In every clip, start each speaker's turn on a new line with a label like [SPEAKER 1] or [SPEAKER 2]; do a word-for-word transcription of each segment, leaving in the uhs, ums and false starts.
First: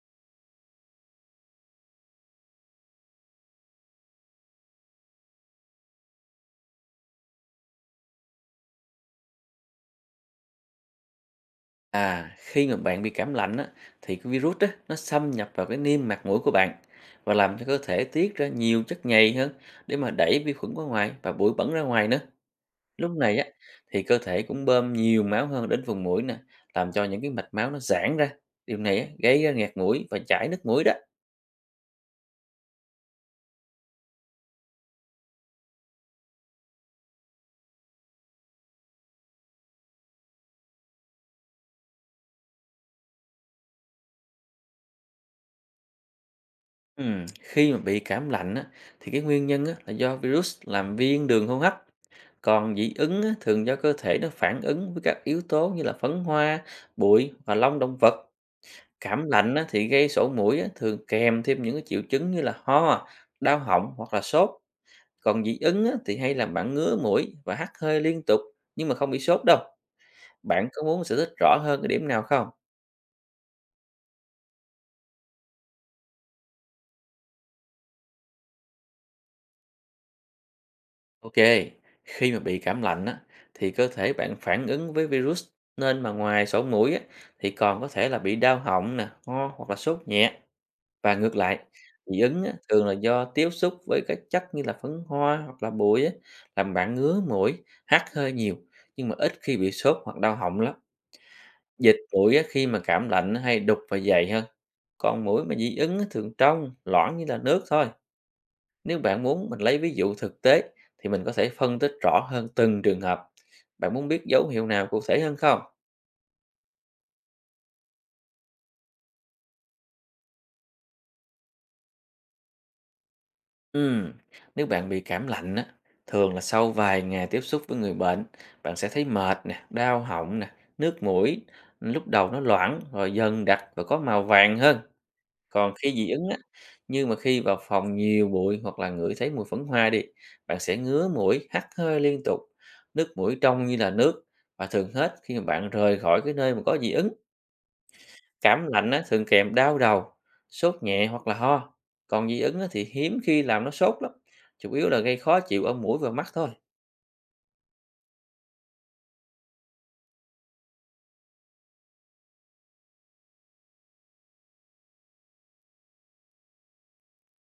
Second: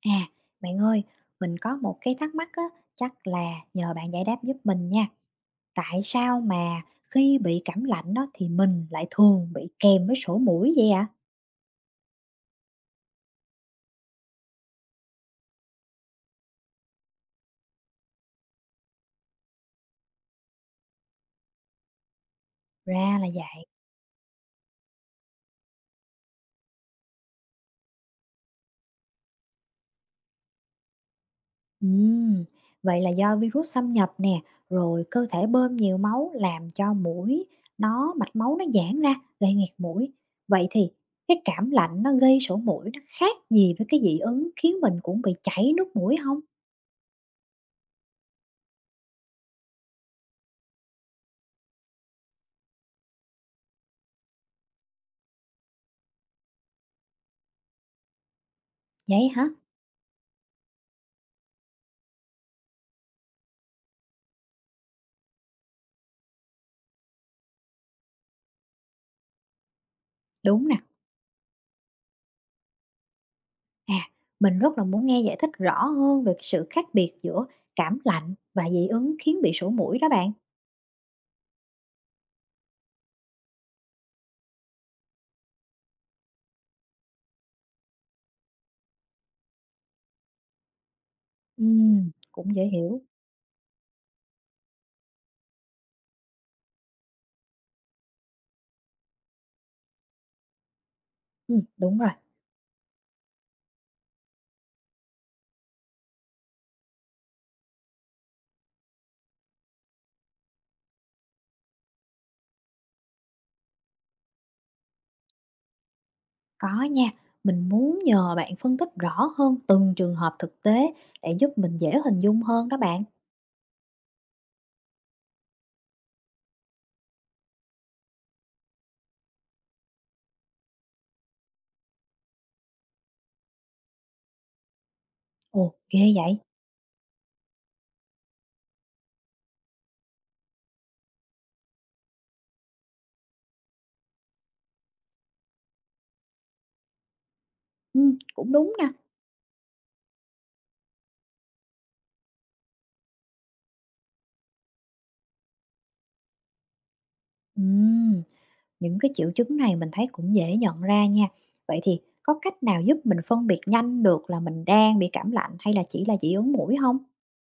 [SPEAKER 1] À, bạn ơi, mình có một cái thắc mắc á, chắc là nhờ bạn giải đáp giúp mình nha. Tại sao mà khi bị cảm lạnh đó thì mình lại thường bị kèm với sổ mũi vậy ạ?
[SPEAKER 2] À, khi mà bạn bị cảm lạnh á, thì cái virus á, nó xâm nhập vào cái niêm mạc mũi của bạn và làm cho cơ thể tiết ra nhiều chất nhầy hơn để mà đẩy vi khuẩn ra ngoài và bụi bẩn ra ngoài nữa. Lúc
[SPEAKER 1] Ra là
[SPEAKER 2] này á,
[SPEAKER 1] vậy.
[SPEAKER 2] thì cơ thể cũng bơm nhiều máu hơn đến vùng mũi nè, làm cho những cái mạch máu nó giãn ra. Điều này á, gây ra nghẹt mũi và chảy nước mũi đó.
[SPEAKER 1] Ừm, vậy là do virus xâm nhập nè, rồi cơ thể bơm nhiều máu làm cho mũi nó mạch máu nó giãn ra gây nghẹt mũi. Vậy thì cái cảm lạnh nó gây sổ mũi nó khác gì với cái dị ứng khiến mình cũng bị chảy nước mũi không?
[SPEAKER 2] Ừm, Khi mà bị cảm lạnh á, thì cái nguyên nhân á, là do virus làm viêm đường hô hấp. Còn dị ứng á, thường do cơ thể nó phản ứng với các yếu tố như là phấn hoa, bụi và lông động vật. Cảm
[SPEAKER 1] Vậy hả?
[SPEAKER 2] lạnh á, thì gây sổ mũi á, thường kèm thêm những cái triệu chứng như là ho, đau họng hoặc là sốt. Còn dị ứng á, thì hay làm bạn ngứa mũi và hắt hơi liên tục nhưng mà không bị sốt đâu. Bạn
[SPEAKER 1] Đúng nè.
[SPEAKER 2] có muốn giải thích rõ hơn cái điểm nào không?
[SPEAKER 1] À, mình rất là muốn nghe giải thích rõ hơn về cái sự khác biệt giữa cảm lạnh và dị ứng khiến bị sổ mũi đó bạn.
[SPEAKER 2] Ok, khi mà bị cảm lạnh á, thì cơ thể bạn phản ứng với virus nên mà ngoài sổ mũi á, thì còn có thể là bị đau họng nè, ho hoặc là sốt nhẹ. Và ngược lại,
[SPEAKER 1] Ừm,
[SPEAKER 2] dị ứng á,
[SPEAKER 1] cũng dễ
[SPEAKER 2] thường là
[SPEAKER 1] hiểu.
[SPEAKER 2] do tiếp xúc với các chất như là phấn hoa hoặc là bụi á, làm bạn ngứa mũi, hắt hơi nhiều, nhưng mà ít khi bị sốt hoặc đau họng lắm.
[SPEAKER 1] Ừ,
[SPEAKER 2] Dịch
[SPEAKER 1] đúng rồi,
[SPEAKER 2] mũi á, khi mà cảm lạnh nó hay đục và dày hơn. Còn mũi mà dị ứng á, thường trong, loãng như là nước thôi. Nếu bạn muốn mình lấy ví dụ thực tế thì mình có thể phân tích rõ hơn từng trường hợp. Bạn muốn biết dấu hiệu nào cụ thể hơn không?
[SPEAKER 1] có nha. Mình muốn nhờ bạn phân tích rõ hơn từng trường hợp thực tế để giúp mình dễ hình dung hơn đó bạn.
[SPEAKER 2] Ừm, Nếu bạn bị cảm lạnh á, thường là sau vài ngày tiếp xúc với người bệnh, bạn sẽ thấy mệt nè, đau họng nè, nước mũi, lúc đầu nó loãng rồi dần đặc và có màu vàng hơn.
[SPEAKER 1] Ồ,
[SPEAKER 2] Còn khi dị
[SPEAKER 1] ghê
[SPEAKER 2] ứng á,
[SPEAKER 1] vậy.
[SPEAKER 2] nhưng mà khi vào phòng nhiều bụi hoặc là ngửi thấy mùi phấn hoa đi, bạn sẽ ngứa mũi, hắt hơi liên tục, nước mũi trong như là nước và thường hết khi mà bạn rời khỏi cái nơi mà có dị ứng.
[SPEAKER 1] Ừ, cũng
[SPEAKER 2] Cảm
[SPEAKER 1] đúng nè.
[SPEAKER 2] lạnh á, thường kèm đau đầu, sốt nhẹ hoặc là ho. Còn dị ứng á, thì hiếm khi làm nó sốt lắm. Chủ yếu là gây khó chịu ở mũi và mắt thôi.
[SPEAKER 1] Ừm, những cái triệu chứng này mình thấy cũng dễ nhận ra nha. Vậy thì có cách nào giúp mình phân biệt nhanh được là mình đang bị cảm lạnh hay là chỉ là dị ứng mũi không?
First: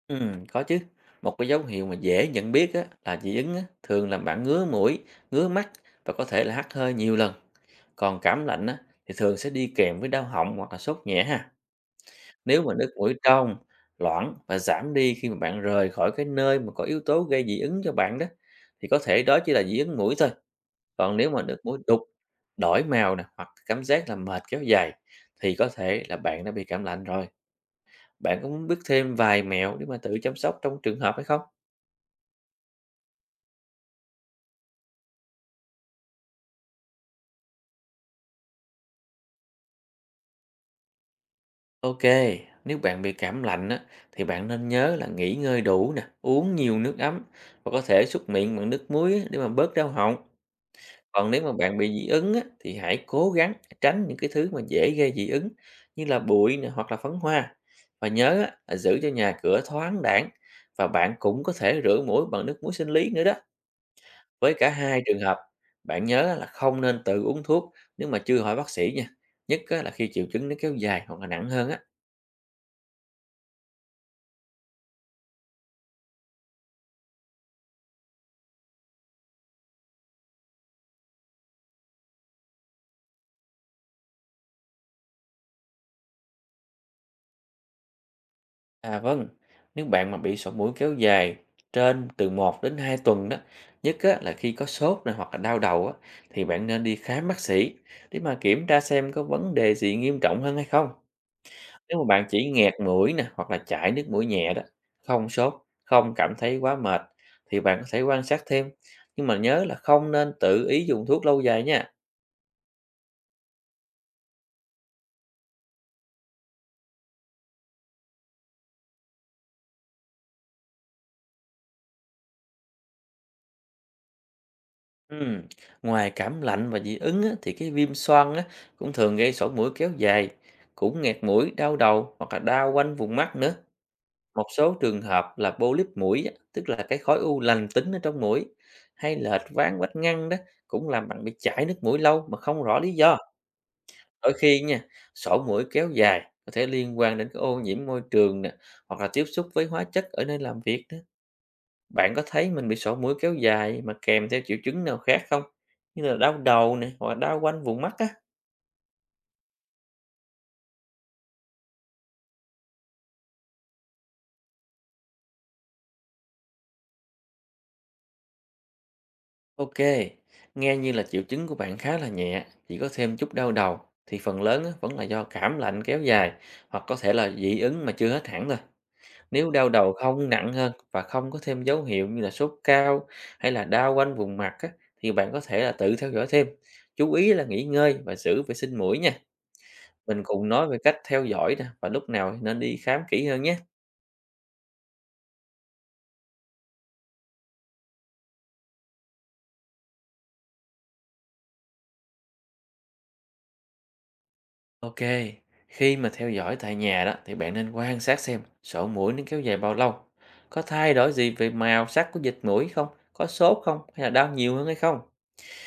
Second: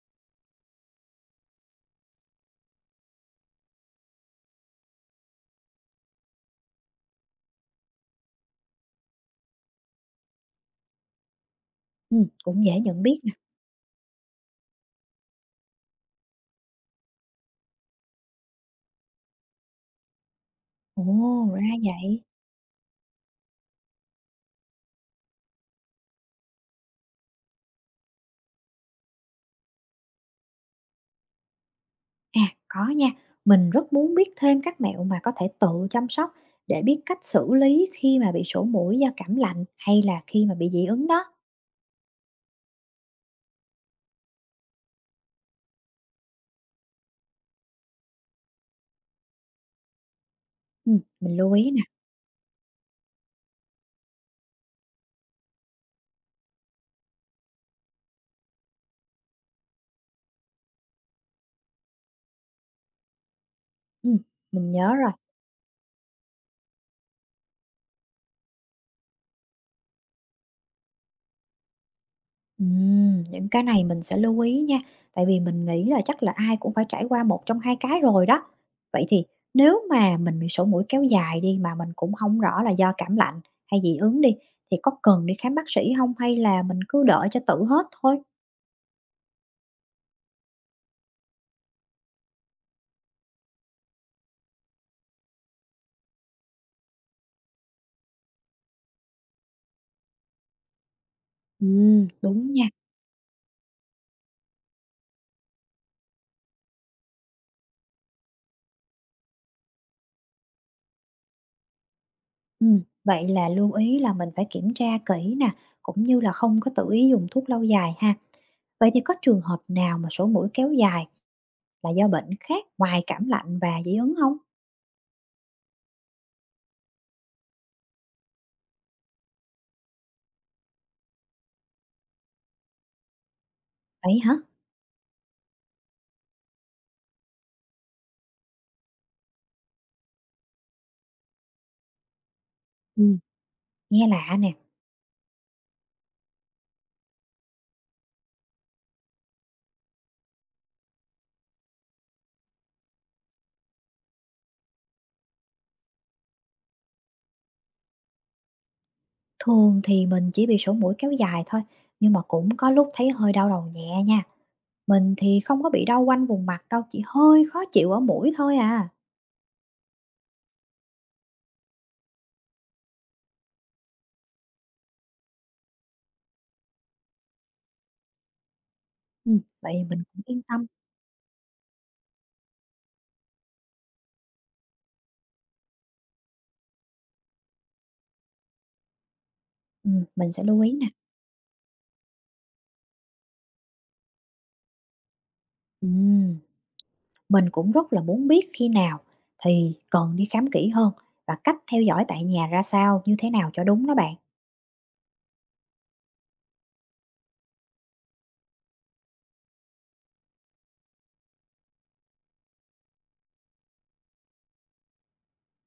[SPEAKER 2] Ừ, có chứ. Một cái dấu hiệu mà dễ nhận biết á, là dị ứng á, thường làm bạn ngứa mũi, ngứa mắt và có thể là hắt hơi nhiều lần. Còn cảm lạnh á, thì thường sẽ đi kèm với đau họng hoặc là sốt nhẹ ha.
[SPEAKER 1] Ừ,
[SPEAKER 2] Nếu
[SPEAKER 1] cũng dễ
[SPEAKER 2] mà nước
[SPEAKER 1] nhận
[SPEAKER 2] mũi
[SPEAKER 1] biết nè.
[SPEAKER 2] trong, loãng và giảm đi khi mà bạn rời khỏi cái nơi mà có yếu tố gây dị ứng cho bạn đó thì có thể đó chỉ là dị ứng mũi thôi.
[SPEAKER 1] Ồ,
[SPEAKER 2] Còn nếu mà nước
[SPEAKER 1] ra
[SPEAKER 2] muối đục,
[SPEAKER 1] vậy.
[SPEAKER 2] đổi màu nè, hoặc cảm giác là mệt kéo dài thì có thể là bạn đã bị cảm lạnh rồi. Bạn có muốn biết thêm vài mẹo để mà tự chăm sóc trong trường hợp hay không?
[SPEAKER 1] À, có nha. Mình rất muốn biết thêm các mẹo mà có thể tự chăm sóc để biết cách xử lý khi mà bị sổ mũi do cảm lạnh hay là khi mà bị dị ứng đó.
[SPEAKER 2] Ok, nếu bạn bị cảm lạnh á, thì bạn nên nhớ là nghỉ ngơi đủ nè, uống nhiều nước ấm và có thể súc miệng bằng nước muối á, để mà bớt đau họng.
[SPEAKER 1] Ừ,
[SPEAKER 2] Còn
[SPEAKER 1] mình
[SPEAKER 2] nếu mà
[SPEAKER 1] lưu ý
[SPEAKER 2] bạn
[SPEAKER 1] nè.
[SPEAKER 2] bị dị ứng á, thì hãy cố gắng tránh những cái thứ mà dễ gây dị ứng như là bụi nè, hoặc là phấn hoa. Và nhớ á, là giữ cho nhà cửa thoáng đãng và bạn cũng có thể rửa mũi bằng nước muối sinh lý nữa đó.
[SPEAKER 1] Ừ,
[SPEAKER 2] Với cả
[SPEAKER 1] mình nhớ
[SPEAKER 2] hai
[SPEAKER 1] rồi.
[SPEAKER 2] trường hợp, bạn nhớ là không nên tự uống thuốc nếu mà chưa hỏi bác sĩ nha. Nhất á, là khi triệu chứng nó kéo dài hoặc là nặng hơn á.
[SPEAKER 1] Ừm, những cái này mình sẽ lưu ý nha. Tại vì mình nghĩ là chắc là ai cũng phải trải qua một trong hai cái rồi đó. Vậy thì nếu mà mình bị sổ mũi kéo dài đi mà mình cũng không rõ là do cảm lạnh hay dị ứng đi thì có cần đi khám bác sĩ không hay là mình cứ đợi cho tự hết thôi?
[SPEAKER 2] À vâng, nếu bạn mà bị sổ mũi kéo dài trên từ một đến hai tuần đó, nhất á, là khi có sốt này hoặc là đau đầu á, thì bạn nên đi khám bác sĩ để mà kiểm tra xem có vấn đề gì nghiêm trọng hơn hay không. Nếu mà
[SPEAKER 1] Ừm,
[SPEAKER 2] bạn chỉ
[SPEAKER 1] đúng nha.
[SPEAKER 2] nghẹt mũi nè hoặc là chảy nước mũi nhẹ đó, không sốt, không cảm thấy quá mệt thì bạn có thể quan sát thêm. Nhưng mà nhớ là không nên tự ý dùng thuốc lâu dài nha.
[SPEAKER 1] Ừm, vậy là lưu ý là mình phải kiểm tra kỹ nè, cũng như là không có tự ý dùng thuốc lâu dài ha. Vậy thì có trường hợp nào mà sổ mũi kéo dài là do bệnh khác ngoài cảm lạnh và dị ứng không?
[SPEAKER 2] Ừm, Ngoài cảm lạnh và dị ứng á, thì cái viêm xoang á, cũng thường gây sổ mũi kéo dài, cũng nghẹt mũi, đau đầu hoặc là đau quanh vùng mắt nữa.
[SPEAKER 1] Vậy hả?
[SPEAKER 2] Một số trường hợp là polyp mũi, á, tức là cái khối u lành tính ở trong mũi, hay lệch ván vách ngăn đó cũng làm bạn bị chảy nước mũi lâu mà không rõ lý do.
[SPEAKER 1] Ừm, nghe
[SPEAKER 2] Đôi
[SPEAKER 1] lạ nè.
[SPEAKER 2] khi nha, sổ mũi kéo dài có thể liên quan đến cái ô nhiễm môi trường nè, hoặc là tiếp xúc với hóa chất ở nơi làm việc đó. Bạn có thấy mình bị sổ mũi kéo dài mà kèm theo triệu chứng nào khác không? Như là đau đầu nè, hoặc là đau quanh vùng mắt á.
[SPEAKER 1] Thường thì mình chỉ bị sổ mũi kéo dài thôi, nhưng mà cũng có lúc thấy hơi đau đầu nhẹ nha. Mình thì không có bị đau quanh vùng mặt đâu, chỉ hơi khó chịu ở mũi thôi à.
[SPEAKER 2] Ok, nghe như là triệu chứng của bạn khá là nhẹ, chỉ có thêm chút đau đầu thì phần lớn á, vẫn là do cảm lạnh kéo dài hoặc có thể là dị ứng mà chưa hết hẳn thôi.
[SPEAKER 1] Ừm,
[SPEAKER 2] Nếu đau
[SPEAKER 1] vậy
[SPEAKER 2] đầu
[SPEAKER 1] mình cũng
[SPEAKER 2] không
[SPEAKER 1] yên
[SPEAKER 2] nặng
[SPEAKER 1] tâm.
[SPEAKER 2] hơn và không có thêm dấu hiệu như là sốt cao hay là đau quanh vùng mặt á, thì bạn có thể là tự theo dõi thêm. Chú ý là nghỉ ngơi và giữ vệ sinh mũi nha.
[SPEAKER 1] Ừm,
[SPEAKER 2] Mình
[SPEAKER 1] mình sẽ
[SPEAKER 2] cùng
[SPEAKER 1] lưu
[SPEAKER 2] nói
[SPEAKER 1] ý
[SPEAKER 2] về
[SPEAKER 1] nè.
[SPEAKER 2] cách theo dõi nè và lúc nào nên đi khám kỹ hơn nhé.
[SPEAKER 1] Ừm. Mình cũng rất là muốn biết khi nào thì cần đi khám kỹ hơn và cách theo dõi tại nhà ra sao, như thế nào cho đúng đó bạn.
[SPEAKER 2] Ok, khi mà theo dõi tại nhà đó thì bạn nên quan sát xem sổ mũi nó kéo dài bao lâu, có thay đổi gì về màu sắc của dịch mũi không, có sốt không hay là đau nhiều hơn hay không.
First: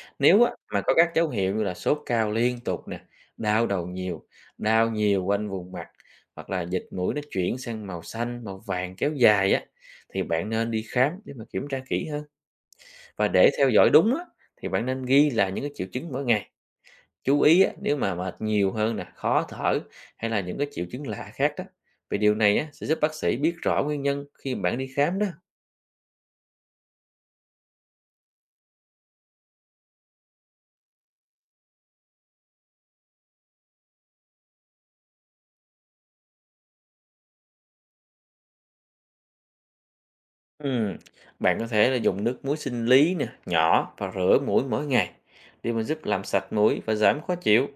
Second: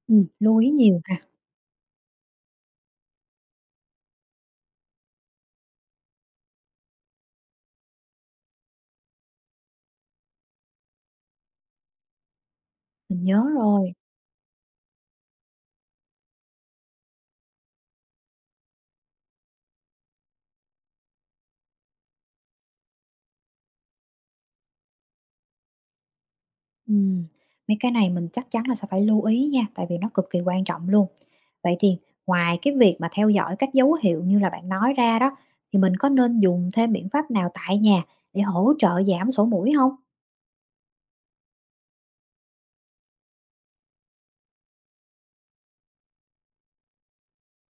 [SPEAKER 1] Ừm.
[SPEAKER 2] Nếu á,
[SPEAKER 1] Lưu ý
[SPEAKER 2] mà có
[SPEAKER 1] nhiều
[SPEAKER 2] các
[SPEAKER 1] ha,
[SPEAKER 2] dấu hiệu như là sốt cao liên tục nè, đau đầu nhiều, đau nhiều quanh vùng mặt hoặc là dịch mũi nó chuyển sang màu xanh, màu vàng kéo dài á thì bạn nên đi khám để mà kiểm tra kỹ hơn
[SPEAKER 1] mình
[SPEAKER 2] và
[SPEAKER 1] nhớ
[SPEAKER 2] để theo dõi
[SPEAKER 1] rồi.
[SPEAKER 2] đúng á thì bạn nên ghi lại những cái triệu chứng mỗi ngày. Chú ý á, nếu mà mệt nhiều hơn nè, khó thở hay là những cái triệu chứng lạ khác đó. Vì điều này á, sẽ giúp bác sĩ biết rõ nguyên nhân khi bạn đi khám đó.
[SPEAKER 1] Ừm, mấy cái này mình chắc chắn là sẽ phải lưu ý nha, tại vì nó cực kỳ quan trọng luôn. Vậy thì ngoài cái việc mà theo dõi các dấu hiệu như là bạn nói ra đó, thì mình có nên dùng thêm biện pháp nào tại nhà để hỗ trợ giảm sổ mũi không?
[SPEAKER 2] Ừm, Bạn có thể là dùng nước muối sinh lý nè, nhỏ và rửa mũi mỗi ngày để mà giúp làm sạch mũi và giảm khó chịu.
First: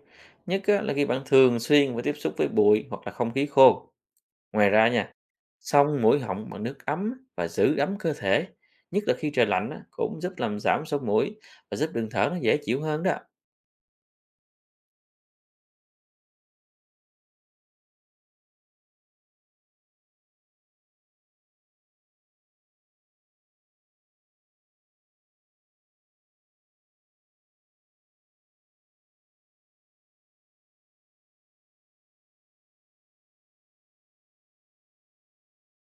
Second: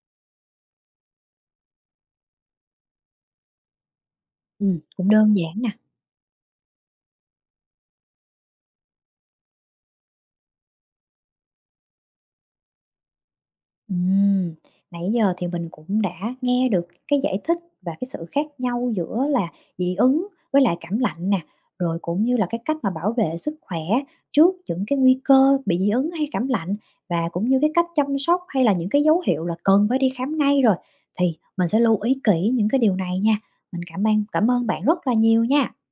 [SPEAKER 2] Nhất á, là khi bạn thường xuyên phải tiếp xúc với bụi hoặc là không khí khô. Ngoài
[SPEAKER 1] Ừm.
[SPEAKER 2] ra
[SPEAKER 1] Cũng
[SPEAKER 2] nha,
[SPEAKER 1] đơn giản nè.
[SPEAKER 2] xông mũi họng bằng nước ấm và giữ ấm cơ thể. Nhất là khi trời lạnh á, cũng giúp làm giảm sốt mũi và giúp đường thở nó dễ chịu hơn đó.
[SPEAKER 1] Ừm, nãy giờ thì mình cũng đã nghe được cái giải thích và cái sự khác nhau giữa là dị ứng với lại cảm lạnh nè, rồi cũng như là cái cách mà bảo vệ sức khỏe trước những cái nguy cơ bị dị ứng hay cảm lạnh và cũng như cái cách chăm sóc hay là những cái dấu hiệu là cần phải đi khám ngay rồi. Thì mình sẽ lưu ý kỹ những cái điều này nha. Mình cảm ơn cảm ơn bạn rất là nhiều nha.